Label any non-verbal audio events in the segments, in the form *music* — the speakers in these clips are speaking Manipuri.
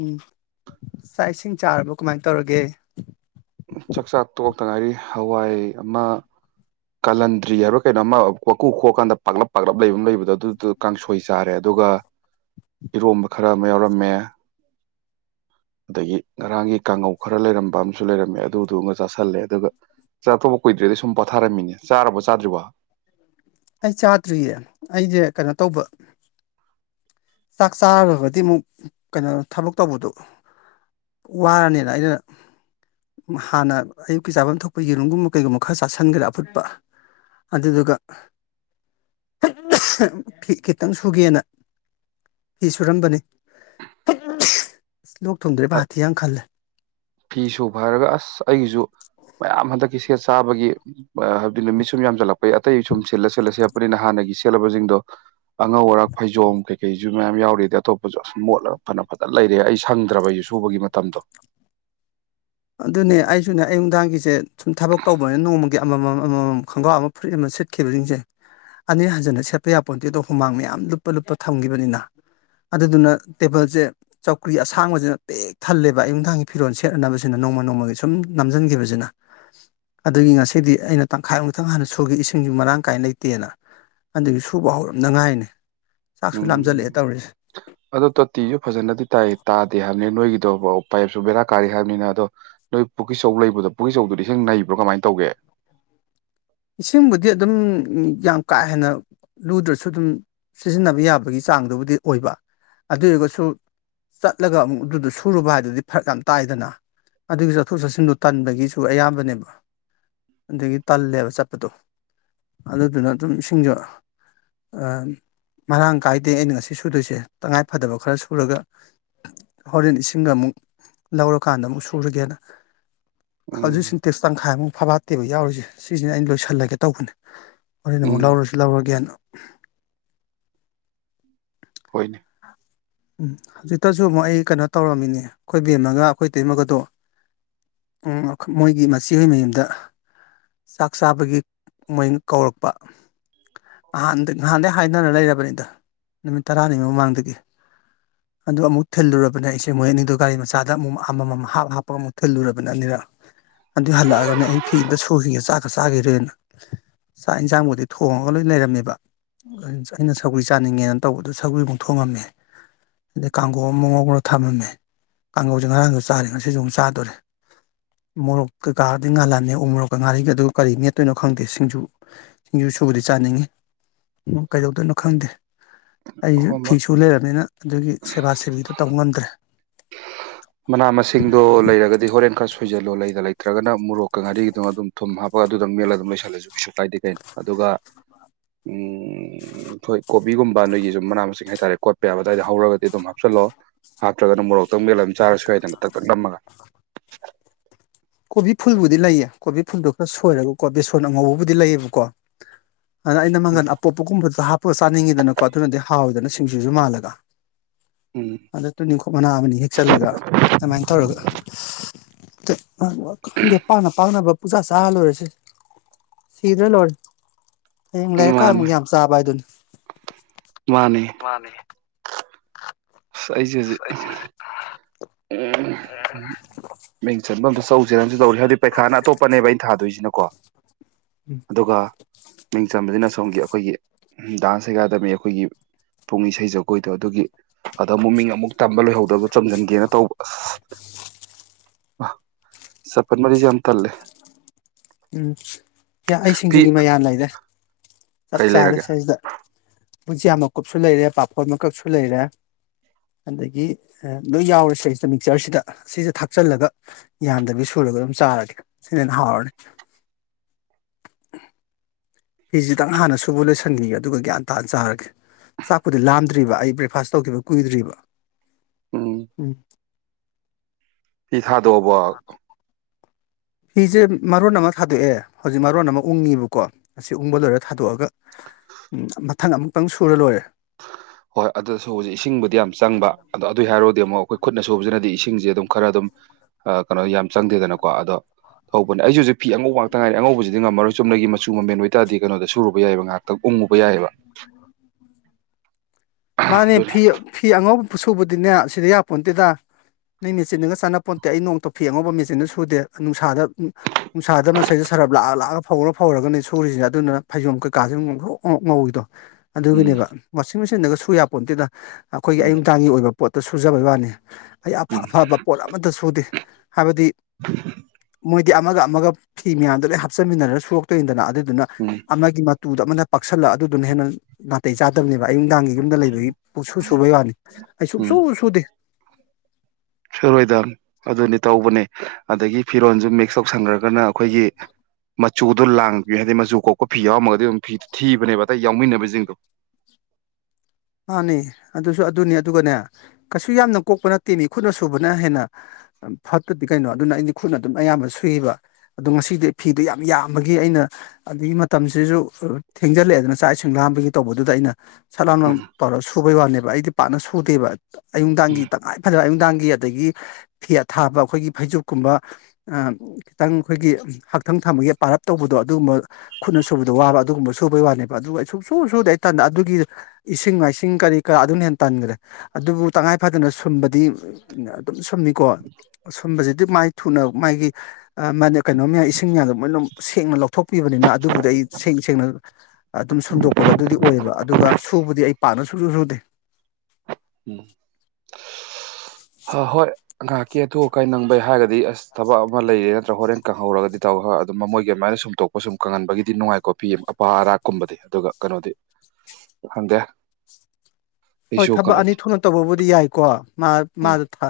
ꯎꯝ ꯆꯥꯛ ꯏꯁꯤꯡ ꯆꯥꯔꯕ ꯀꯃꯥꯏꯅ ꯇꯧꯔꯒꯦ ꯆꯥꯛꯆꯥ ꯇꯣꯛꯇ ꯉꯥꯏꯔꯤ ꯍꯋꯥꯏ ꯑꯃ ꯀꯥꯍꯟꯗ꯭ꯔꯤ ꯍꯥꯏꯕ ꯀꯩꯅꯣ ꯑꯃ ꯀꯀꯨ ꯈꯣꯛꯀꯥꯟꯗ ꯄꯥꯛꯂꯞ ꯄꯥꯛꯂꯞ ꯂꯩꯕ ꯑꯃ ꯂꯩꯕꯗꯣ ꯑꯗꯨꯗꯨ ꯀꯥꯡꯁꯣꯏ ꯆꯥꯔꯦ ꯑꯗꯨꯒ ꯏꯔꯣꯝꯕ ꯈꯔ ꯑꯃ ꯌꯥꯎꯔꯝꯃꯦ ꯑꯗꯒꯤ ꯉꯔꯥꯡꯒꯤ ꯀꯥꯡꯉꯧ ꯈꯔ ꯂꯩꯔꯝꯕ ꯑꯃꯁꯨ ꯂꯩꯔꯝꯃꯦ ꯑꯗꯨꯗꯨꯒ ꯆꯥꯥꯁꯜꯂꯦ ꯑꯗꯨꯒ ꯆꯥꯊꯣꯄ ꯀꯨꯏꯗ꯭ꯔꯦꯗꯤ ꯁꯨꯝ ꯄꯣꯊꯥꯔꯝꯃꯤꯅꯦ ꯆꯥꯔꯕ ꯆꯥꯗ꯭ꯔꯤꯔꯤꯕ ꯑꯩ ꯆꯥꯗ꯭ꯔꯤꯌꯦ ꯑꯩꯁꯦ ꯀꯩꯅꯣ ꯇꯧꯕ ꯆꯥꯛ ꯆꯥꯔꯒꯗꯤ ꯑꯃꯨꯛ ꯀꯩꯅꯣ ꯊꯕꯛ ꯇꯧꯕꯗꯣ ꯋꯥꯔꯅꯤꯅ ꯑꯩꯅ ꯍꯥꯟꯅ ꯑꯌꯨꯛꯀꯤ ꯆꯥꯐꯝ ꯊꯣꯛꯛꯄ ꯌꯦꯔꯨꯝꯒꯨꯝꯕ ꯀꯩꯒꯨꯝꯕ ꯈꯔ ꯆꯥꯥꯁꯟꯈ꯭ꯔꯦ ꯑꯐꯨꯠꯄ ꯑꯗꯨꯗꯨꯒ ꯈꯤꯇꯪ ꯁꯨꯒꯦꯅ ꯐꯤ ꯁꯨꯔꯝꯕꯅꯤ ꯑꯁ ꯂꯣꯛ ꯊꯨꯡꯗ꯭ꯔꯦꯕ ꯍꯥꯊꯤ ꯌꯥꯝ ꯈꯜꯂꯦ ꯐꯤ ꯁꯨꯕ ꯍꯥꯏꯔꯒ ꯑꯁ ꯑꯩꯒꯤꯁꯨ ꯃꯌꯥꯝ ꯍꯟꯗꯛꯀꯤ ꯦꯠ ꯆꯥꯕꯒꯤ ꯍꯥꯏꯕꯗꯤ ꯅꯨꯃꯤꯠ ꯁꯨꯝ ꯌꯥꯝ ꯆꯜꯂꯛꯄ ꯑꯇꯩ ꯁꯨꯝ ꯁꯤꯜꯂ ꯁꯤꯜꯂꯦꯞꯄꯅꯤꯅ ꯍꯥꯟꯅꯒꯤ ꯈꯦꯠꯂꯕꯁꯤꯡꯗꯣ ꯑꯉꯧ ꯑꯔꯥꯛ ꯐꯩꯖꯣꯝ ꯀꯩꯀꯩꯁꯨ ꯃꯌꯥꯝ ꯌꯥꯎꯔꯤꯗꯤ ꯑꯇꯣꯞꯄꯁꯨ ꯑꯁ ꯃꯣꯠꯂꯒ ꯐꯅ ꯐꯖꯅ ꯂꯩꯔꯦ ꯑꯩ ꯁꯪꯗ꯭ꯔꯕ ꯑꯩꯁꯨ ꯁꯨꯕꯒꯤ ꯃꯇꯝꯗꯣ ꯑꯗꯨꯅꯦ ꯑꯩꯁꯨꯅꯦ ꯑꯌꯨꯗꯥꯡꯒꯤꯁꯦ ꯁꯨꯝ ꯊꯕꯛ ꯇꯧꯕꯅꯤ ꯅꯣꯡꯃꯒꯤ ꯑꯃꯃꯝ ꯑꯃꯃꯝ ꯈꯣꯡꯒ꯭ꯔꯥꯎ ꯑꯃ ꯐꯨꯔꯤꯠ ꯑꯃ ꯁꯤꯦꯠꯈꯤꯕꯁꯤꯡꯁꯦ ꯑꯅꯤ ꯍꯟꯖꯤꯟꯅ ꯁꯦꯠꯄ ꯌꯥꯕꯄꯣ ꯅꯠꯇꯦ ꯑꯗꯣ ꯍꯨꯃꯥꯡ ꯃꯌꯥꯝ ꯂꯨꯞꯄ ꯂꯨꯞꯄ ꯊꯝꯈꯤꯕꯅꯤꯅ ꯑꯗꯨꯗꯨꯅ ꯇꯦꯕꯜꯁꯦ ꯆꯧꯀ꯭ꯔꯤ ꯑꯁꯥꯡꯕꯁꯤꯅ ꯄꯦꯛ ꯊꯜꯂꯦꯕ ꯑꯌꯨꯅꯨꯡꯗꯥꯥꯡꯒꯤ ꯐꯤꯔꯣꯜ ꯁꯦꯠꯅꯅꯕꯁ ꯁꯤꯅ ꯅꯣꯡꯃ ꯅꯣꯡꯃꯒꯤ ꯁꯨꯝ ꯅꯝꯁꯤꯟꯈꯤꯕꯁꯤꯅ ꯑꯗꯨꯒꯤ ꯉꯁꯤꯗꯤ ꯑꯩꯅ ꯇꯪꯈꯥꯏꯃꯨꯊꯪ ꯍꯥꯟꯅ ꯁꯨꯈꯤ ꯏꯁꯤꯡꯁꯨ ꯃꯔꯥꯡ ꯀꯥꯏꯅ ꯂꯩꯇꯦꯅ ꯑꯗꯨꯁꯨ ꯁꯨꯕ ꯍꯧꯔꯝꯅꯉꯥꯏꯅꯤ ꯆꯥꯛꯁꯨ ꯎꯝ ꯂꯥꯝꯖꯜꯂꯛꯑꯦ ꯇꯧꯔꯤꯁꯦ ꯑꯗꯣ ꯇꯣꯠꯇꯤꯁꯨ ꯐꯖꯅꯗꯤ ꯇꯥꯏ ꯇꯥꯗꯦ ꯍꯥꯏꯕꯅꯤ ꯅꯣꯏꯒꯤꯗꯤ ꯑꯗꯣ ꯄꯥꯏꯞꯁꯨ ꯕꯦꯔꯥ ꯀꯥꯔꯤ ꯍꯥꯏꯕꯅꯤꯅ ꯑꯗꯣ ꯅꯣꯏ ꯄꯨꯛꯀꯤ ꯆꯧ ꯂꯩꯕꯗꯣ ꯄꯨꯛꯀꯤ ꯆꯧꯗꯨꯗꯤ ꯏꯁꯤꯡ ꯅꯩꯕ꯭ꯔꯣ ꯀꯃꯥꯏꯅ ꯇꯧꯒꯦ ꯏꯁꯤꯡꯕꯨꯗꯤ ꯑꯗꯨꯝ ꯌꯥꯝ ꯀꯥ ꯍꯦꯟꯅ ꯂꯨꯗ꯭ꯔꯁꯨ ꯑꯗꯨꯝ ꯁꯤꯖꯤꯟꯅꯕ ꯌꯥꯕꯒꯤ ꯆꯥꯡꯗꯨꯕꯨꯗꯤ ꯑꯣꯏꯕ ꯑꯗꯨ ꯑꯣꯏꯔꯒꯁꯨ ꯆꯠꯂꯒ ꯑꯃꯨꯛ ꯑꯗꯨꯗ ꯁꯨꯔꯨꯕ ꯍꯥꯏꯗꯨꯗꯤ ꯐꯔꯛ ꯌꯥꯝ ꯇꯥꯏꯗꯅ ꯑꯗꯨꯒꯤ ꯆꯠꯊꯣꯛ ꯆꯠꯁꯤꯟꯗ ꯇꯟꯕꯒꯤꯁꯨ ꯑꯌꯥꯝꯕꯅꯦꯕ ꯑꯗꯨꯗꯒꯤ ꯇꯜꯂꯦꯕ ꯗꯣ ꯑꯗꯨꯗꯨꯅ ꯑꯗꯨꯝ ꯏꯁꯤꯡꯁꯨ ꯃꯔꯥꯡ ꯀꯥꯏꯗꯦ ꯑꯩꯅ ꯉꯁꯤ ꯁꯨꯗꯣꯏꯁꯦ ꯇꯉꯥꯏ ꯐꯗꯕ ꯈꯔ ꯁꯨꯔꯒ ꯍꯣꯔꯦꯟ ꯏꯁꯤꯡꯒ ꯑꯃꯨꯛ ꯂꯧꯔꯀꯥꯟꯗ ꯑꯃꯨꯛ ꯁꯨꯔꯒꯦꯅ ꯎꯝ ꯍꯧꯖꯤꯛꯁꯤꯡꯛ ꯇꯦꯛꯁ ꯇꯪꯈꯥꯏ ꯑꯃꯨꯛ ꯐꯕꯥꯠꯇꯦꯕ ꯌꯥꯎꯔꯤꯁꯦ ꯁꯤꯁꯤꯅ ꯑꯩꯅ ꯂꯣꯏꯁꯤꯜꯦ ꯈꯜꯂꯒꯦ ꯇꯧꯕꯅꯦ ꯍꯣꯔꯅ ꯎꯝ ꯑꯃꯨꯛ ꯂꯧꯔꯁꯨ ꯂꯧꯔꯒꯦꯅ ꯍꯣꯏꯅꯦ ꯎꯝ ꯍꯧꯖꯤꯛꯇꯁꯨ ꯑꯃꯨꯛ ꯑꯩ ꯀꯩꯅꯣ ꯇꯧꯔꯝꯃꯤꯅꯦ ꯑꯩꯈꯣꯏ ꯕꯦꯝꯃꯒ ꯑꯩꯈꯣꯏ ꯏꯇꯩꯃꯒꯗꯣ ꯃꯣꯏꯒꯤ ꯃꯆꯤ ꯍꯣꯏ ꯃꯌꯨꯝꯗ ꯆꯥꯛ ꯆꯥꯕꯒꯤ ꯃꯣꯏ ꯀꯧꯔꯛꯄ ꯅꯍꯥꯟꯗ ꯅꯍꯥꯟꯗꯒꯤꯩ ꯍꯥꯏꯅꯔ ꯂꯩꯔꯕꯅꯤꯗ ꯅꯨꯃꯤꯠ ꯇꯔꯥꯅꯤ ꯃꯃꯥꯡꯗꯒꯤ ꯑꯗꯨ ꯑꯃꯨꯛ ꯊꯤꯜꯂꯨꯔꯕꯅꯦ ꯑꯩꯁꯦ ꯃꯣꯏ ꯑꯅꯤꯗꯣ ꯒꯥꯔꯤ ꯃꯆꯥꯗ ꯑꯃꯨꯛ ꯑꯃꯃꯝ ꯍꯥꯞ ꯍꯥꯞꯄꯒ ꯑꯃꯨꯛ ꯊꯤꯜꯂꯨꯔꯕꯅꯤ ꯑꯅꯤꯔ ꯑꯗꯨ ꯍꯜꯂꯛꯑꯒꯅꯦ ꯑꯩꯩꯅ ꯐꯤ ꯑꯇ ꯁꯨꯈꯤꯒꯦ ꯆꯥꯛ ꯈ ꯆꯥꯈꯤꯔꯣꯏꯅ ꯆꯥꯛ ꯌꯦꯟꯁꯥꯡꯕꯨꯗꯤ ꯊꯣꯡꯉꯒ ꯂꯣꯏ ꯂꯩꯔꯝꯃꯦꯕ ꯑꯩꯅ ꯁꯧꯒ꯭ꯔꯤ ꯆꯥꯅꯤꯡꯉꯦꯅ ꯇꯧꯕꯗꯨ ꯁꯒꯜ ꯑꯃꯨꯛ ꯊꯣꯡꯉꯝꯃꯦ ꯑꯗꯩ ꯀꯥꯡꯒꯧ ꯑꯃ ꯃꯣꯔꯣꯛ ꯃꯣꯔꯣꯛ ꯊꯝꯃꯝꯃꯦ ꯀꯥꯡꯒꯧꯁꯦ ꯉꯔꯥꯡꯁꯨ ꯆꯥꯔꯦ ꯉꯁꯤꯁꯨ ꯑꯃꯨꯛ ꯆꯥꯗꯣꯔꯦ ꯃꯣꯔꯣꯛ ꯀꯩꯀꯥꯗꯤ ꯉꯥꯜꯂꯝꯃꯦ ꯎ ꯃꯣꯔꯣꯛꯀ ꯉꯥꯔꯤꯒꯗꯨ ꯀꯔꯤ ꯃꯦꯠ ꯀꯣꯏꯅꯣ ꯈꯪꯗꯦ ꯁꯤꯡꯖꯨ ꯌꯨꯁꯨꯕꯨꯗꯤ ꯆꯥꯅꯤꯡꯉꯤ ꯀꯩꯗꯧꯗꯣꯏꯅꯣ ꯈꯪꯗꯦ ꯑꯩꯁꯨ ꯑꯍꯣꯝꯕ ꯐꯤꯁꯨ ꯂꯩꯔ ꯑꯅ ꯑꯗꯨꯒꯤ ꯁꯦꯕꯥ ꯁꯦꯕꯤꯗꯣ ꯇꯧꯕ ꯉꯝꯗ꯭ꯔꯦ *unintelligible* ꯃꯅꯥ ꯃꯁꯤꯡꯗꯣ ꯂꯩꯔꯒꯗꯤ ꯍꯣꯔꯦꯟ ꯈꯔ ꯁꯣꯏꯖꯜꯂꯣ ꯂꯩ ꯗ ꯂꯩꯇ꯭ꯔꯒꯅ ꯃꯣꯔꯣꯛꯀ ꯉꯥꯔꯤꯒꯤꯗꯨ ꯑꯗꯨꯝ ꯊꯨꯝ ꯍꯥꯞꯄꯒ ꯑꯗꯨꯗꯝ ꯃꯦꯜꯂ ꯑꯗꯨꯝ ꯂꯩꯁꯜꯂꯁꯨ ꯀꯩꯁꯨ ꯀꯥꯏꯗꯦ ꯀꯩꯅꯣ ꯑꯗꯨꯒ ꯎꯣꯏ ꯀꯣꯕꯤꯒꯨꯝꯕ ꯅꯣꯏꯒꯤ ꯁꯨꯝ ꯃꯅꯥ ꯃꯁꯤꯡ ꯍꯥꯏꯇꯥꯔꯦ ꯀꯣꯠꯄ ꯌꯥꯕ ꯑꯗꯨꯋꯥꯏꯗ ꯍꯧꯔꯒꯗꯤ ꯑꯗꯨꯝ ꯍꯥꯞꯆꯤꯜꯂꯣ ꯍꯥꯞꯇ꯭ꯔꯒꯅ ꯃꯣꯔꯣꯛꯇꯪ ꯃꯦꯜꯂ ꯆꯥꯔꯁꯨ ꯍꯥꯏꯏꯗꯅ ꯇꯛ ꯇꯛ ꯅꯝꯃꯒ ꯀꯣꯕꯤ ꯐꯨꯜꯕꯨꯗꯤ ꯂꯩꯌꯦ ꯀꯣꯕꯤ ꯐꯨꯜꯗꯣ ꯈꯔ ꯁꯣꯏꯔꯒꯀꯣ ꯕꯦꯁꯣꯟ ꯑꯉꯧꯕꯕꯨꯗꯤ ꯂꯩꯌꯦꯕꯀꯣ ꯑꯗꯨꯅ ꯑꯩꯅ ꯃꯪꯒꯟ ꯑꯄꯣꯄꯒꯨꯝꯕꯁꯨ ꯍꯥꯞ ꯄꯣꯠ ꯆꯥꯅꯤꯡꯉꯤꯗꯅꯀꯣ ꯑꯗꯨꯅꯗꯤ ꯍꯥꯎꯋꯦꯗꯅ ꯁꯤꯡꯁꯤꯁꯨ ꯃꯥꯜꯂꯒ ꯎꯝ ꯑꯗ ꯇꯨꯅꯤꯡꯈꯣꯠ ꯃꯅꯥ ꯑꯃ ꯍꯦꯛ ꯆꯜꯂꯒ ꯑꯗꯨꯃꯥꯏꯅ ꯇꯧꯔꯒ ꯇ ꯈꯪꯗꯦ ꯄꯥꯅ ꯄꯥꯛꯅꯕ ꯄꯨꯡꯆꯥ ꯆꯥ ꯂꯣꯏꯔꯁꯦ ꯁꯤꯗ꯭ꯔꯥ ꯂꯣꯏꯔꯦ ꯍꯌꯦꯡ ꯎꯝ ꯂꯩꯥꯔꯀꯥꯟꯏ ꯃꯥꯅꯦ ꯑꯃꯨꯛ ꯌꯥꯝ ꯆꯥꯕ ꯍꯥꯏꯗꯨꯅꯤ ꯃꯥꯅꯦ ꯑꯩꯁꯦ ꯍꯧꯖꯤꯛ ꯎ ꯎ ꯃꯤꯡ ꯆꯟꯕ ꯑꯝꯇ ꯆꯧꯂꯨꯁꯤꯔꯅꯖꯨ ꯇꯧꯔꯤ ꯍꯥꯏꯕꯗꯤ ꯄꯩꯈꯥꯅ ꯑꯇꯣꯞꯄꯅꯦꯕ ꯑꯩꯅ ꯊꯥꯗꯣꯏꯁꯤꯅꯀꯣ ꯎꯝ ꯑꯗꯨꯒ ꯃꯤꯡꯆꯟꯕꯁꯤꯅ ꯁꯣꯝꯒꯤ ꯑꯩꯈꯣꯏꯒꯤ ꯗꯥꯟꯁ ꯑꯦꯀꯥꯗꯃꯤ ꯑꯩꯈꯣꯏꯒꯤ ꯄꯨꯡ ꯏꯁꯩ ꯖꯒꯣꯏꯗꯣ ꯑꯗꯨꯒꯤ ꯑꯗꯣ ꯃꯃꯤꯡ ꯑꯃꯨꯛ ꯇꯝꯕ ꯂꯣꯏꯍꯧꯗꯕ ꯆꯟꯁꯤꯟꯒꯦꯅ ꯇꯧꯕ ꯑꯁ ꯆꯄꯜ ꯃꯔꯤꯁꯦ ꯌꯥꯝ ꯇꯜꯂꯦ ꯎꯝ ꯑꯩꯌꯥ ꯑꯩ ꯐꯤ ꯁꯤꯡꯖꯨꯒꯤ ꯃꯌꯥꯜ ꯂꯩꯏꯔꯦ ꯁꯞ ꯀꯩ ꯁꯔꯦ ꯂꯩꯔꯒꯦ ꯐꯗ ꯕꯨꯟꯖꯤꯌꯥ ꯃꯀꯨꯞꯁꯨ ꯂꯩꯔꯦ ꯄꯥꯐꯣꯣꯟ ꯃꯀꯛꯁꯨ ꯂꯩꯔꯦ ꯑꯗꯒꯤ ꯂꯣꯏ ꯌꯥꯎꯔꯦ ꯁꯤꯩꯁꯤꯗ ꯃꯤꯛꯆꯔꯁꯤꯗ ꯁꯤꯁꯦ ꯊꯥꯛꯆꯜꯂꯒ ꯌꯥꯟꯗ꯭ꯔꯕꯤ ꯁꯨꯔꯒ ꯑꯗꯨꯝ ꯆꯥꯔꯗꯤ ꯁꯤꯗꯅ ꯍꯥꯎꯔꯅꯤ ꯐꯤꯁꯤꯗꯪ ꯍꯥꯟꯅ ꯁꯨꯕ ꯂꯣꯏꯁꯤꯟꯈꯤ ꯑꯗꯨꯒ ꯒ꯭ꯌꯥꯟ ꯇꯥꯅ ꯆꯥꯔꯒꯦ ꯆꯥꯛꯄꯨꯗꯤ ꯂꯥꯝꯗ꯭ꯔꯤꯕ ꯑꯩ ꯕ꯭ꯔꯦꯛꯐꯥꯁ ꯇꯧꯈꯤꯕ ꯀꯨꯏꯗ꯭ꯔꯤꯕ ꯎꯝ ꯐꯤ ꯊꯥꯗꯣꯛꯑꯕꯣ ꯐꯤꯁꯦ ꯃꯔꯣꯟ ꯑꯃ ꯊꯥꯗꯣꯛꯑꯦ ꯍꯧꯖꯤꯛ ꯃꯔꯣꯟ ꯑꯃ ꯎꯪꯉꯤꯕꯀꯣ ꯑꯁꯤ ꯎꯪꯕ ꯂꯣꯏꯔ ꯊꯥꯗꯣꯛꯑꯒ ꯃꯊꯪ ꯑꯃꯨꯛꯇꯪ ꯁꯨꯔ ꯂꯣꯏꯔꯦ ꯍꯣꯏ ꯑꯗꯨꯗ ꯁꯨꯕꯖ‌ꯦ ꯏꯁꯤꯡꯕꯨꯗꯤ ꯌꯥꯝ ꯆꯪꯕ ꯑꯗꯣ ꯑꯗꯨꯏ ꯍꯥꯏꯔꯨꯔꯗꯤ ꯑꯃꯨꯛ ꯑꯩꯈꯣꯏ ꯈꯨꯠꯅ ꯁꯨꯕꯁꯤꯅꯗꯤ ꯏꯁꯤꯡꯁꯦ ꯑꯗꯨꯝ ꯈꯔ ꯑꯗꯨꯝ ꯀꯩꯅꯣ ꯌꯥꯝ ꯆꯪꯗꯦꯗꯅꯀꯣ ꯑꯗꯣ ꯍꯧꯕꯅꯦ ꯑꯩꯁꯨ ꯍꯧꯖꯤꯛ ꯐꯤ ꯑꯉꯧꯕ ꯉꯥꯛꯇ ꯉꯥꯏꯔ‌ꯦ ꯑꯉꯧꯕꯁꯤꯗꯤ ꯉꯝꯃꯔꯣꯏ ꯆꯨꯝꯅꯒꯤ ꯃꯆꯨ ꯃꯃꯦꯟ ꯑꯣꯏꯇꯥꯔꯗꯤ ꯀꯩꯅꯣꯗ ꯁꯨꯔꯨꯕ ꯌꯥꯏꯕ ꯉꯥꯏꯍꯥꯛꯇ ꯎꯪꯉꯨꯕ ꯌꯥꯏꯑꯕ ꯃꯥꯅꯦ ꯑꯗꯨꯅꯦ ꯐꯤ ꯐꯤ ꯑꯉꯧꯕ ꯁꯨꯕꯗꯤꯅꯦ ꯁꯤꯗ ꯌꯥ ꯄꯣꯟꯇꯦꯗ ꯅꯣꯏ ꯃꯦꯆꯤꯟꯅꯒ ꯆꯥꯟꯅ ꯄꯣꯟꯇꯦ ꯑꯩ ꯅꯣꯡꯇꯥ ꯐꯤ ꯑꯉꯧꯕ ꯃꯦꯆꯤꯟꯅ ꯁꯨꯗꯦ ꯅꯨꯡꯁꯥꯗ ꯅꯨꯡꯁꯥꯗ ꯁꯤꯗ ꯁꯔꯞ ꯂꯥꯛꯑ ꯂꯥꯛꯑ ꯐꯧꯔ ꯐꯧꯔꯒꯅꯤ ꯁꯨꯔꯤꯁꯤꯅꯦ ꯑꯗꯨꯅ ꯐꯩꯖꯣꯝ ꯀꯩꯀꯥꯁꯤꯃ ꯐꯂꯣꯛ ꯑꯃꯨꯛ ꯉꯧꯏꯗꯣ ꯎꯝ ꯑꯗꯨꯒꯤꯅꯦꯕ ꯋꯥꯁꯤꯟ ꯃ‌ꯦꯁꯤꯟꯗꯒ ꯁꯨ ꯌꯥꯄꯣꯟ ꯅꯠꯇꯦꯗꯅ ꯑꯩꯈꯣꯏꯒꯤ ꯎꯝ ꯑꯌꯨꯨꯝꯗꯥꯡꯒꯤ ꯑꯣꯏꯕ ꯄꯣꯠꯇ ꯁꯨꯖꯕꯩ ꯋꯥꯅꯤ ꯑꯩ ꯑꯐ ꯎꯝ ꯑꯐꯕ ꯄꯣꯠ ꯑꯃꯠꯇꯥ ꯁꯨꯗꯦ ꯍꯥꯏꯕꯗꯤ *unintelligible* ꯃꯣꯏꯗꯤ ꯑꯃꯒ ꯑꯃꯒ ꯐꯤ ꯃꯌꯥꯝꯗꫭ ꯂꯣꯏ ꯍꯥꯞꯆꯟꯃꯤꯟꯅꯔꯒ ꯁꯣꯛꯛꯇꯣꯏꯅꯤꯗꯅ ꯑꯗꯨ ꯑꯗꯨꯅ ꯎꯝ ꯑꯃꯒꯤ ꯃꯇꯨꯗ ꯑꯃꯅ ꯄꯥꯛꯁꯜꯂ ꯑꯗꯨꯗꯨꯅ ꯍꯦꯟꯅ ꯅꯥꯇꯩ ꯆꯥꯗ ꯅꯠꯇꯕꯅꯦꯕ ꯑꯌꯨꯅꯨꯡꯗꯥꯡꯒꯤ ꯌꯨꯝꯗ ꯂꯩꯕꯒꯤ ꯄꯨꯡꯁꯨ ꯁꯨꯕꯩ ꯋꯥꯅꯤ ꯑꯩ ꯎꯝ ꯁꯨꯡꯁꯨ ꯁꯨꯗꯦ ꯁꯨꯔꯣꯏꯗꯕꯅ‌ ꯑꯗꯨꯅꯤ ꯇꯧꯕꯅꯦ ꯑꯗꯒꯤ ꯐꯤꯔꯣꯟꯜꯁꯨ ꯃꯤꯛꯁ ꯇꯧꯁꯟꯈ꯭ꯔꯒꯅ ꯑꯩꯈꯣꯏꯒꯤ ꯃꯆꯨꯗꯣ ꯂꯥꯡ ꯑꯗꯩ ꯃꯆꯨ ꯀꯣꯛꯄ ꯐꯤ ꯌꯥꯎꯔꯝꯃꯒꯗꯤ ꯑꯗꯨꯝ ꯐꯤꯗꫭ ꯊꯤꯕꯅꯦꯕ ꯑꯇꯩ ꯌꯥꯎꯃꯤꯟꯅꯕꯁꯤꯡꯗꯣ ꯃꯥꯅꯤ ꯑꯗꯨꯁꯨ ꯑꯗꯨꯅꯤ ꯑꯗꯨꯒꯅꯦ ꯀꯩꯁꯨ ꯌꯥꯝꯅ ꯀꯣꯛꯄ ꯅꯠꯇꯦꯃꯤ ꯈꯨꯠꯅ ꯁꯨꯕꯅ ꯍꯦꯟꯅ ꯐꯠꯇꯗꯤ ꯀꯩꯅꯣ ꯑꯗꯨꯅ ꯑꯩꯗꯤ ꯈꯨꯠꯅ ꯑꯗꯨꯝ ꯑꯌꯥꯝꯕ ꯁꯨꯏꯕ ꯑꯗꯨ ꯉꯁꯤꯗꯤ ꯐꯤꯗꯨ ꯌꯥꯝ ꯌꯥꯝꯕꯒꯤ ꯑꯩꯅ ꯑꯗꯨꯗꯒꯤ ꯃꯇꯝꯁꯤꯁꯨ ꯊꯦꯡꯖꯤꯜꯂꯛꯑꯦ ꯑꯗꯨꯅ ꯆꯥꯛ ꯏꯁꯤꯡ ꯂꯥꯝꯕꯒꯤ ꯇꯧꯕꯗꯨꯗ ꯑꯩꯅ ꯁꯂꯅꯣ ꯎꯝ *unintelligible* ꯁꯨꯕꯩ ꯋꯥꯅꯦꯕ ꯑꯩꯗꯤ ꯄꯥꯠꯅ ꯁꯨꯗꯦꯕ ꯑꯌꯨꯗꯥꯡꯒꯤ ꯎꯝ ꯇꯉꯥꯏ ꯐꯕ ꯑꯌꯨ ꯅꯨꯡꯗꯥꯡꯒꯤ ꯑꯗꯒꯤ ꯐꯤ ꯑ ꯊꯥꯕ ꯑꯩꯈꯣꯏꯒꯤ ꯐꯩꯖꯨꯞꯀꯨꯝꯕ ꯈꯤꯇꯪ ꯑꯩꯈꯣꯏꯒꯤ ꯍꯛꯊꯥꯡ ꯊꯝꯃꯒꯤ ꯄꯥꯔꯞ ꯇꯧꯕꯗꯣ ꯑꯗꯨꯒꯨꯝꯕ ꯈꯨꯠꯅ ꯁꯨꯕꯗꯣ ꯋꯥꯕ ꯑꯗꯨꯒꯨꯝꯕ ꯁꯨꯕꯒꯤ ꯋꯥꯅꯦꯕ ꯑꯗꯨꯒ ꯁꯨꯡꯁ ꯁꯨꯗ ꯑꯩꯇꯥꯥꯟꯗ ꯑꯗꯨꯒꯤ ꯏꯁꯤꯡ ꯃꯥꯏꯁꯤꯡ ꯀꯔꯤ ꯀꯔꯥ ꯑꯗꯨꯝꯅ ꯍꯦꯟꯅ ꯇꯟꯈ꯭ꯔꯦ ꯑꯗꯨꯕꯨ ꯇꯉꯥꯏ ꯐꯗꯅ ꯁꯨꯝꯕꯗꯤ ꯑꯗꯨꯝ ꯁꯨꯝꯃꯤꯀꯣ ꯁꯨꯝꯕꯁꯤꯗꯤ ꯃꯥꯏ ꯊꯨꯅ ꯃꯥꯒꯤ ꯀꯩꯅꯣꯝ ꯏꯁꯤꯡ ꯃꯌꯥꯝꯗꯣ ꯃꯣꯏꯅ ꯁꯦꯡꯅ ꯂꯧꯊꯣꯛꯄꯤꯕꯅꯤꯅ ꯑꯗꯨꯕꯨꯗꯤ ꯑꯩ ꯁꯦꯡ ꯁꯦꯡꯅ ꯑꯗꯨꯝ ꯁꯨꯝꯗꯣꯛꯄꯗꯣ ꯑꯗꯨꯗꯤ ꯑꯣꯏꯌꯦꯕ ꯑꯗꯨꯒ ꯁꯨꯕꯨꯗꯤ ꯑꯩ ꯄꯥꯅ ꯁꯨꯔ ꯁꯨꯗꯦ ꯎꯝ ꯑ ꯍꯣꯏ ꯉꯥꯏꯍꯥꯛꯀꯤ ꯑꯊꯨ ꯑꯀꯥꯏ ꯅꯪꯕꯩ ꯍꯥꯏꯔꯒꯗꯤ ꯑꯁ ꯊꯕꯛ ꯑꯃ ꯂꯩꯔꯦ ꯅꯠꯇ꯭ꯔ ꯍꯣꯔꯦꯟ ꯀꯪꯍꯧꯔꯒꯗꯤ ꯇꯧ ꯑꯗꯨꯣ ꯃꯃꯣꯏꯒꯤ ꯑꯗꯨꯃꯥꯏꯅ ꯁꯨꯝꯇꯣꯛꯄ ꯁꯨꯝ ꯀꯪꯍꯟꯕꯒꯤꯗꯤ ꯅꯨꯡꯉꯥꯏꯀꯣ ꯐꯤ ꯑꯄꯥ ꯑꯔꯥꯛꯀꯨꯝꯕꯗꯤ ꯑꯗꯨꯒ ꯀꯩꯅꯣꯗꯤ ꯈꯪꯗꯦ ꯍꯣꯏ ꯑꯩꯁꯨ ꯊꯕꯛ ꯀꯩꯅꯣ ꯑꯅꯤ ꯊꯣꯛꯅ ꯇꯧꯕꯕꯨꯗꯤ ꯌꯥꯏꯀꯣ ꯃꯥ ꯎꯝ ꯃꯥꯗꯨ ꯊ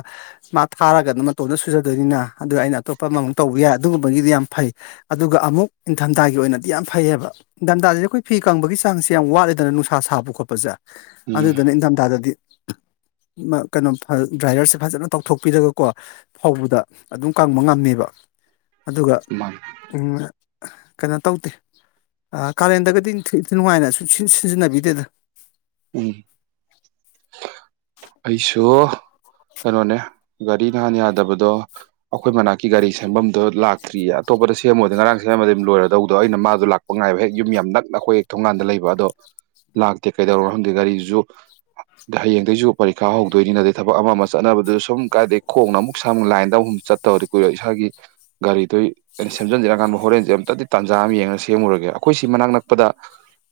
ꯃꯥ ꯊꯥꯔꯒꯅ ꯃꯇꯣꯟꯝꯗ ꯁꯨꯖꯗꯣꯏꯅꯤꯅ ꯑꯗꯨ ꯑꯩꯅ ꯑꯇꯣꯞꯄ ꯑꯃꯃꯝꯛ ꯇꯧꯕ ꯌꯥꯏ ꯑꯗꯨꯒꯨꯝꯕꯒꯤꯗꯤ ꯌꯥꯝ ꯐꯩ ꯑꯗꯨꯒ ꯑꯃꯨꯛ ꯏꯟꯊꯝꯊꯥꯒꯤ ꯑꯣꯏꯅꯗꯤ ꯌꯥꯝ ꯐꯩꯑꯕ ꯏꯟꯊꯝꯊꯥꯁꯤꯗ ꯑꯩꯈꯣꯏ ꯐꯤ ꯀꯪꯕꯒꯤ ꯆꯥꯡꯁꯦ ꯌꯥꯝ ꯋꯥꯠꯂꯤꯦꯗꯅ ꯅꯨꯡꯁꯥ ꯁꯥꯕ ꯈꯣꯠꯄꯁꯦ ꯎꯝ ꯑꯗꯨꯗꯅ ꯏꯪꯊꯝꯊꯥꯗꯗꯤ ꯀꯩꯅꯣ ꯗ꯭ꯔꯥꯏꯌꯔꯁꯦ ꯐꯖꯅ ꯇꯧꯊꯣꯛꯄꯤꯔꯒꯀꯣ ꯐꯥꯎꯕꯗ ꯑꯗꯨꯝ ꯀꯪꯕ ꯉꯝꯃꯦꯕ ꯑꯗꯨꯒ ꯀꯩꯅꯣ ꯇꯧꯗꯦ ꯀꯥꯔꯦꯟꯗꯒꯗꯤ ꯅꯨꯡꯉꯥꯏꯅꯁꯨ ꯁꯤꯖꯤꯟꯅꯕꯤꯗꯦꯗ ꯎꯝ ꯑꯩꯁꯨ ꯀꯩꯅꯣꯅꯦ ꯒꯥꯔꯤ ꯅꯍꯥꯟ ꯌꯥꯗꯕꯗꯣ ꯑꯩꯈꯣꯏ ꯃꯅꯥꯛꯀꯤ ꯒꯥꯔꯤ ꯁꯦꯝꯐꯝꯗꯣ ꯂꯥꯛꯇ꯭ꯔꯤꯌꯦ ꯑꯇꯣꯞꯄꯗ ꯁꯦꯝꯃꯣꯏꯗ ꯉꯔꯥꯡ ꯁꯦꯝꯃꯗꯤꯝ ꯂꯣꯏꯔꯗꯧꯗꯣ ꯑꯩꯅ ꯃꯥꯗꯣ ꯂꯥꯛꯄ ꯉꯥꯏꯕ ꯍꯦꯛ ꯌꯨꯝ ꯌꯥꯝ ꯅꯛꯅ ꯑꯩꯈꯣꯏ ꯍꯦꯛ ꯊꯣꯡꯒꯥꯟꯗ ꯂꯩꯕ ꯑꯗꯣ ꯂꯥꯛꯇꯦ ꯀꯩꯗꯧꯔꯣ ꯈꯪꯗ ꯒꯥꯔꯤꯗꯨꯁꯨ ꯍꯌꯦꯡꯗꯒꯤꯩꯁꯨ ꯄꯔꯤꯈꯥ ꯍꯧꯗꯣꯏꯅꯤ ꯑꯠꯇꯦ ꯊꯕꯛ ꯑꯃ ꯆꯠꯅꯕꯗꯨꯁꯨ ꯁꯨꯝ ꯀꯥꯏꯗꯩ ꯈꯣꯡꯅ ꯑꯃꯨꯛ ꯁꯨꯛ ꯂꯥꯏꯟꯗ ꯑꯃꯨꯨꯝ ꯆꯠꯇꯧꯔꯗꯤ ꯀꯨꯏꯔꯣ ꯏꯁꯥꯒꯤ ꯒꯥꯔꯤꯗꯨ ꯁꯦꯝꯖꯤꯟꯖꯔꯀꯥꯟꯗ ꯍꯣꯔꯦꯟꯁꯦ ꯑꯃꯝꯇꯗꯤ ꯇꯥꯟꯖꯥ ꯑꯃ ꯌꯦꯡꯉꯒ ꯁꯦꯝꯉꯨꯔꯒꯦ ꯑꯩꯈꯣꯏꯁꯤ ꯃꯅꯥꯛ ꯅꯛꯄꯗ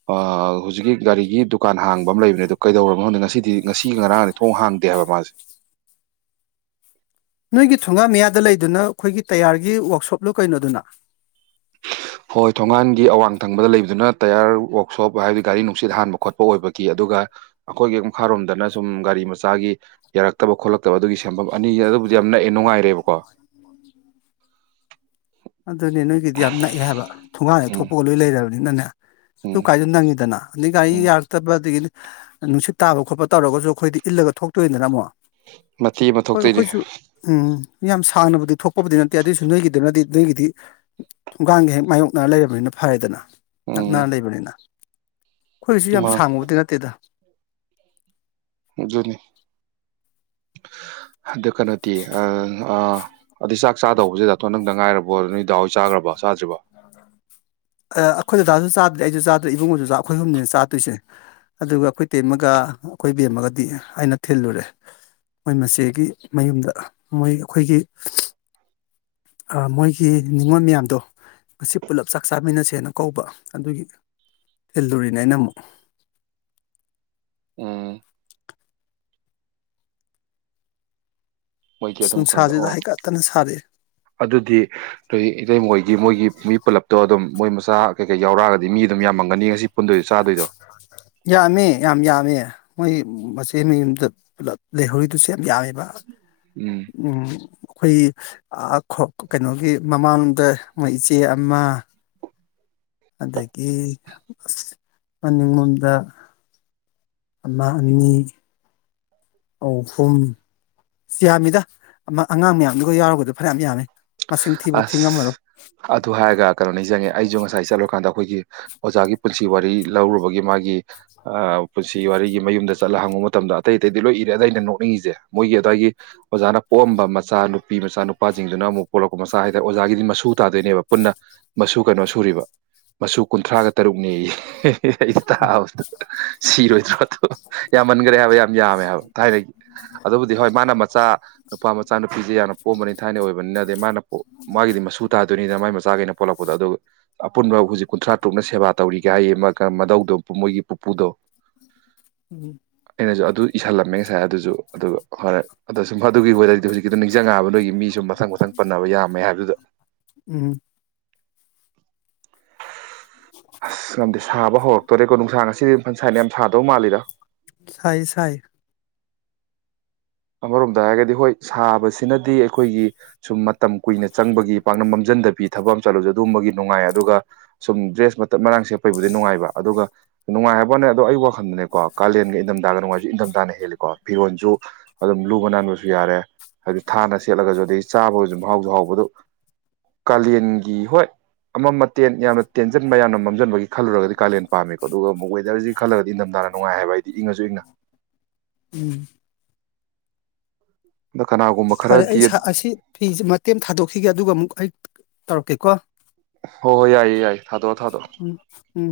ꯑ ꯍꯧꯖꯤꯛꯀꯤ ꯒꯥꯔꯤꯒꯤ ꯗꯨꯀꯥꯟ ꯍꯥꯡꯕ ꯑꯃ ꯂꯩꯕꯅꯦ ꯑꯗꯣ ꯀꯩꯗꯧꯔꯕꯣꯪꯗꯦ ꯉꯁꯤꯗꯤ ꯉꯁꯤ ꯉꯔꯥꯡꯗꯤ ꯊꯣꯡ ꯍꯥꯡꯗꯦ ꯍꯥꯏꯕ ꯃꯥꯁꯦ ꯅꯣꯏꯒꯤ ꯊꯣꯡꯒꯥ ꯃꯌꯥꯗ ꯂꯩꯗꯨꯅ ꯑꯩꯈꯣꯏꯒꯤ ꯇꯌꯥꯔꯒꯤ ꯋꯥꯛꯁꯣꯞꯂꯣ ꯀꯩꯅꯣꯗꯨꯅ ꯍꯣꯏ ꯊꯣꯡꯉꯥꯟꯒꯤ ꯑꯋꯥꯡ ꯊꯪꯕꯗ ꯂꯩꯕꯗꯨꯅ ꯇꯌꯥꯔ ꯋꯥꯛꯁꯣꯞ ꯍꯥꯏꯕꯗꯤ ꯒꯥꯔꯤ ꯅꯨꯡꯁꯤꯠ ꯍꯥꯟꯕ ꯈꯣꯠꯄ ꯑꯣꯏꯕꯒꯤ ꯑꯗꯨꯒ ꯑꯩꯈꯣꯏꯒꯤ ꯃꯈꯥꯔꯣꯝꯗꯅ ꯁꯨꯝ ꯒꯥꯔꯤ ꯃꯆꯥꯒꯤ ꯌꯥꯔꯛꯇꯕ ꯈꯣꯠꯂꯛꯇꯕ ꯑꯗꯨꯒꯤ ꯁꯦꯝꯦꯟꯐꯝ ꯑꯅꯤ ꯑꯗꯨꯕꯨꯗꯤ ꯌꯥꯝ ꯅꯛꯑꯦ ꯅꯨꯡꯉꯥꯏꯔꯦꯕꯀꯣ ꯑꯗꯨꯅꯦ ꯅꯣꯏꯒꯤꯗꯤ ꯌꯥꯝ ꯅꯛꯑꯦ ꯍꯥꯏꯕ ꯊꯣꯡꯒꯥꯟꯗ ꯎꯝ ꯊꯣꯛꯄꯑ ꯂꯣꯏ ꯂꯩꯔꯕꯅꯤꯅꯅꯦ ꯨ ꯎꯝ ꯀꯥꯏꯗꯅ ꯅꯪꯗꯅ ꯅꯒ ꯑꯩ ꯎꯝ ꯌꯥꯔ ꯇꯕ ꯑꯗꯨ ꯅꯨꯡꯁꯤꯠ ꯇꯥꯕ ꯈꯣꯠꯄ ꯇꯧꯔꯒꯁꯨ ꯑꯩꯈꯣꯏꯗꯤ ꯏꯜꯂꯒ ꯊꯣꯛꯇꯣꯏꯗꯅ ꯑꯃꯨꯛ ꯃꯊꯤ ꯑꯃ ꯍꯣꯏ ꯊꯣꯛꯇꯣꯏꯔꯤ ꯑꯩꯈꯣꯏꯁꯨ ꯎꯝ ꯌꯥꯝ ꯁꯥꯡꯅꯕꯨꯗꯤ ꯊꯣꯛꯄꯕꯨꯗꯤ ꯅꯠꯇꯦ ꯑꯗꯨꯑꯣꯏꯁꯨ ꯅꯣꯏꯒꯤꯗꯨꯅꯗꯤ ꯑꯗꯨꯏꯒꯤꯗꯤ ꯍꯣꯡꯒꯥꯡꯒ ꯍꯦꯛ ꯃꯥꯏꯌꯣꯛꯅꯔ ꯂꯩꯔꯕꯅꯤꯅ ꯐꯔꯦꯗꯅ ꯎꯝ ꯅꯅꯥ ꯂꯩ ꯂꯩꯕꯅꯤꯅ ꯑꯩꯈꯣꯏꯁꯨ ꯌꯥꯝ ꯃꯥ ꯁꯥꯡꯉꯨꯕꯗꯤ ꯅꯠꯇꯦꯗ ꯖꯤꯅꯤ ꯑꯗꯨ ꯀꯩꯅꯣꯗꯤ ꯑꯗꯨꯗꯩ ꯆꯥꯛ ꯆꯥꯗꯧꯕꯁꯤꯗꯇꯣ ꯅꯪꯗ ꯉꯥꯏꯔꯕꯣ ꯅꯣꯏ ꯗꯥꯎ ꯍꯏ ꯆꯥꯈ꯭ꯔꯕ ꯆꯥꯗ꯭ꯔꯤꯕ ꯑꯩꯈꯣꯏ ꯗꯗꯥꯁꯨ ꯆꯥꯗ꯭ꯔꯦ ꯑꯩꯁꯨ ꯆꯥꯗ꯭ꯔꯦ ꯏꯕꯨꯡꯉꯁꯨ ꯑꯩꯈꯣꯏ ꯍꯨꯝꯅꯤꯅ ꯆꯥꯗꯣꯏꯁꯦ ꯑꯗꯨꯒ ꯑꯩꯈꯣꯏ ꯇꯦꯝꯃꯒ ꯑꯩꯈꯣꯏꯕꯦꯝꯃꯒꯗꯤ ꯑꯩꯅ ꯊꯤꯜꯂꯨꯔꯦ ꯃꯣꯏ ꯃꯆꯦꯒꯤ ꯃꯌꯨꯝꯗ ꯃꯣꯏ ꯑꯩꯈꯣꯏꯒꯤ ꯃꯣꯏꯒꯤ ꯅꯤꯡꯅꯤꯉꯣꯜ ꯃꯌꯥꯝꯗꯣ ꯃꯁꯤ ꯄꯨꯂꯞ ꯆꯥꯃꯤꯟꯅꯁꯦꯅ ꯀꯧꯕ ꯑꯗꯨꯒꯤ ꯊꯤꯜꯂꯨꯔꯤꯅꯦ ꯑꯩꯅ ꯑꯃꯨꯛ ꯎꯝ ꯃꯣꯏꯒꯤ ꯑꯁ ꯑꯗꯨꯝ ꯀꯩꯅꯣꯗ ꯅꯨꯡꯁꯥꯁꯤꯗ ꯑꯣ ꯍꯩꯀꯠꯇꯅ ꯁꯥꯔꯛꯑꯦ ꯑꯗꯨꯗꯤ ꯅ ꯏꯇꯩꯩ ꯃꯣꯏ ꯃꯣꯏꯒꯤ ꯃꯤ ꯄꯨꯜꯂꯞꯇꯣ ꯑꯗꯨꯝ ꯃꯣꯏ ꯃꯆꯥ ꯀꯩꯀꯩ ꯌꯥꯎꯔꯛꯑꯒꯗꯤ ꯃꯤ ꯑꯗꯨꯝ ꯌꯥꯝꯃꯝꯒꯅꯤ ꯉꯁꯤ ꯄꯨꯟꯗꯣꯏꯣ ꯆꯥꯗꯣꯏꯗꯣ ꯌꯥꯝꯃꯦ ꯌꯥꯝ ꯌꯥꯝꯃꯦ ꯃꯣꯏ ꯃꯆꯦꯅ ꯌꯨꯝꯗ ꯄꯨꯂꯞ ꯂꯩꯍꯧꯔꯤꯗꯨꯁꯨ ꯌꯥꯝ ꯌꯥꯝꯃꯦꯕ ꯎꯝ ꯑꯈꯣꯏ ꯑ ꯀꯩꯅꯣꯒꯤ ꯃꯃꯥꯡꯗ ꯃꯣꯏ ꯏꯆꯦ ꯑꯃ ꯑꯗꯒꯤ ꯑꯁ ꯃꯅꯤꯡꯂꯣꯝꯗ ꯑꯃ ꯑꯅꯤ ꯑꯧ ꯐꯨꯝ ꯌꯥꯝꯃꯤꯗ ꯃꯤ ꯑꯉꯥꯡ ꯃꯌꯥꯝꯗꯨꯒ ꯌꯥꯎꯔꯒꯗꯨ ꯐꯅꯌꯥꯝ ꯌꯥꯝꯃꯦ ꯑꯁ ꯑꯗꯨ ꯍꯥꯏꯔꯒ ꯀꯅꯣꯅꯤꯡꯖꯪꯉꯦ ꯑꯩꯁꯨ ꯉꯁꯥꯏ ꯆꯠꯂꯨꯔꯀꯥꯟꯗ ꯑꯩꯈꯣꯏꯒꯤ ꯑꯣꯖꯥꯒꯤ ꯄꯨꯟꯁꯤ ꯋꯥꯔꯤ ꯂꯧꯔꯨꯕꯒꯤ ꯃꯥꯒꯤ ꯑ ꯄꯨꯟꯁꯤ ꯋꯥꯔꯤꯒꯤ ꯃꯌꯨꯝꯗ ꯆꯠꯂ ꯍꯪꯉꯨꯕ ꯃꯇꯝꯗ ꯑꯇꯩ ꯑꯇꯩꯗꯤ ꯂꯣꯏ ꯏꯔꯦ ꯑꯗ ꯑꯩꯅ ꯅꯣꯛꯅꯤꯡꯉꯤꯁꯦ ꯃꯣꯏꯒꯤ ꯑꯗꯥꯏꯒꯤ ꯑꯣꯖꯥꯅ ꯄꯣꯛꯑꯝꯕ ꯃꯆꯥ ꯅꯨꯄꯤ ꯃꯆꯥ ꯅꯨꯨꯄꯥꯖꯤꯡꯗꯨꯅ ꯑꯃꯨꯛ ꯄꯣꯛꯂꯛꯄ ꯃꯆꯥ ꯍꯥꯏꯗ ꯑꯣꯖꯥꯒꯤꯗꯤ ꯃꯁꯨ ꯇꯥꯗꯣꯏꯅꯦꯕ ꯄꯨꯟꯅ ꯃꯁꯨ ꯀꯩꯅꯣ ꯁꯨꯔꯤꯕ ꯃꯁꯨ ꯀꯨꯟꯊ꯭ꯔꯥꯒ ꯇꯔꯨꯛꯅꯦꯌꯦ ꯏꯁ ꯁꯤꯔꯣꯏꯗ꯭ꯔꯣ ꯑꯗꯣ ꯌꯥꯝꯃꯟꯒꯔꯦ ꯍꯥꯏꯕ ꯌꯥꯝ ꯌꯥꯝꯃꯦ ꯍꯥꯏꯕ ꯊꯥꯏꯅꯒꯤ ꯑꯗꯨꯕꯨꯗꯤ ꯍꯣꯏ ꯃꯥꯅ ꯃꯆꯥ ꯅꯨꯄꯥ ꯃꯆꯥ ꯅꯨꯄꯤꯁꯦ ꯌꯥꯝꯅ ꯄꯣꯝꯕꯅꯤ ꯊꯥꯏꯅ ꯑꯣꯏꯕꯅꯤꯅ ꯗꯩ ꯃꯥꯅ ꯃꯥꯒꯤꯗꯤ ꯃꯁꯨ ꯇꯥꯗꯣꯏꯅꯤꯗꯅ ꯃꯥꯏ ꯃꯆꯥ ꯒꯩꯅ ꯄꯂꯛꯄꯗꯣ ꯑꯗꯨ ꯑꯄꯨꯟꯕ ꯍꯧꯖꯤꯛ ꯀꯨꯟꯊ꯭ꯔꯥ ꯇꯔꯨꯛꯅ ꯁꯦꯕꯥ ꯇꯧꯔꯤꯒ ꯍꯥꯏꯌꯦ ꯑꯃ ꯃꯙꯧꯗꯣ ꯃꯣꯏꯒꯤ ꯄꯨꯄꯨꯗꯣ ꯎꯝ ꯑꯩꯁꯨ ꯑꯗꯨ ꯏꯁꯤꯜꯂꯝꯃꯦ ꯉꯁꯥꯏ ꯑ ꯑꯗꯨꯁꯨ ꯑꯗꯨꯒ *unintelligible* ꯑꯗ ꯑꯗꯨꯒꯤ ꯑꯣꯏꯔꯗꯤ ꯍꯧꯖꯤꯛꯀꯤ ꯑꯗꯨꯣ ꯅꯤꯡꯁꯤꯡꯉꯛꯑꯕ ꯅꯣꯏꯒꯤ ꯃꯤꯁꯨ ꯃꯊꯪ ꯃꯊꯪ ꯄꯟꯅꯕ ꯌꯥꯝꯃꯦ ꯍꯥꯏꯕꯗꯨꯗ ꯎꯝ ꯑꯁ ꯉꯝꯗꯤꯦ ꯁꯥꯕ ꯍꯧꯔꯛꯇꯣꯔꯦꯀꯣ ꯅꯨꯡꯁꯥꯡ ꯑꯁꯤ ꯁꯥꯏꯠ ꯌꯥꯝ ꯁꯥꯗꯧ ꯃꯥꯜꯂꯤꯗ ꯁꯥꯏ ꯁꯥꯏ ꯑꯃꯔꯣꯝꯗ ꯍꯥꯏꯔꯒꯗꯤ ꯍꯣꯏ ꯁꯥꯕꯁꯤꯅꯗꯤ ꯑꯩꯈꯣꯏꯒꯤ ꯁꯨꯝ ꯃꯇꯝ ꯀꯨꯏꯅ ꯆꯪꯕꯒꯤ ꯄꯥꯛꯅ ꯃꯝꯖꯟꯗꯕꯤ ꯊꯕꯛ ꯑꯃ ꯆꯠꯂꯖꯨ ꯑꯗꯨꯒꯝꯕꯒꯤ ꯅꯨꯡꯉꯥꯏ ꯑꯗꯨꯒ ꯁꯨꯝ ꯗ꯭ꯔꯦꯁ ꯃꯇꯠ ꯃꯔꯥꯡ ꯁꯦꯠꯄꯩꯕꯨꯗꯤ ꯅꯨꯡꯉꯥꯏꯕ ꯑꯗꯨꯒ ꯅꯨꯡꯉꯥꯏ ꯍꯥꯏꯕ ꯋꯥꯅꯦ ꯑꯗꯣ ꯑꯩ ꯋꯥꯈꯟꯗꯅꯦꯀꯣ ꯀꯥꯂꯦꯟꯒ ꯏꯟꯊꯝꯊꯒ ꯅꯨꯡꯉꯥꯏꯕꯁꯨ ꯏꯟꯊꯝꯊꯥꯅ ꯍꯦꯜꯂꯤꯀꯣ ꯐꯤꯔꯣꯟꯁꯨ ꯑꯗꯨꯝ ꯂꯨꯕ ꯅꯥꯟꯕꯁꯨ ꯌꯥꯔꯦ ꯍꯥꯏꯗꯤ ꯊꯥꯅ ꯁꯦꯠꯂꯒꯁꯨ ꯑꯗꯨꯗꯒꯤ ꯆꯥꯕꯒꯁꯨ ꯃꯍꯥꯎꯁꯨ ꯍꯥꯎꯕꯗꯨ ꯀꯥꯂꯦꯟꯒꯤ ꯍꯣꯏ ꯑꯃꯝ ꯑꯇꯦꯟ ꯌꯥꯝꯅ ꯇꯦꯟꯖꯟꯕ ꯌꯥꯝꯅ ꯃꯝꯖꯟꯕꯒꯤ ꯈꯜꯂꯨꯔꯒꯗꯤ ꯀꯥꯂꯦꯟ ꯄꯥꯝꯃꯦꯀꯣ ꯑꯗꯨꯒ ꯑꯃꯨꯛ ꯋꯦꯗꯔꯁꯤ ꯈꯜꯂꯒꯗꯤ ꯏꯪꯊꯝꯊꯥꯅ ꯅꯨꯡꯉꯥꯏ ꯍꯥꯏꯕ ꯑꯩꯗꯤ ꯏꯪꯉꯁꯨ ꯏꯪꯅ ꯎꯝ ꯑꯗꯣ ꯀꯅꯥꯒꯨꯝꯕ ꯐꯔꯦ ꯑꯩ ꯈꯔꯗꯤ ꯑꯁꯤ ꯐ ꯃꯇꯦꯝ ꯊꯥꯗꯣꯛꯈꯤꯒꯦ ꯑꯗꯨꯒ ꯑꯃꯨꯛ ꯑꯩ ꯇꯧꯔꯛꯀꯦꯀꯣ ꯍꯣ ꯍꯣ ꯌꯥꯏꯌꯦ ꯌꯥꯏꯌꯦ ꯊꯥꯗꯣꯛꯑꯣ ꯊꯥꯗꯣꯛꯑꯣ ꯎꯝ ꯎꯝ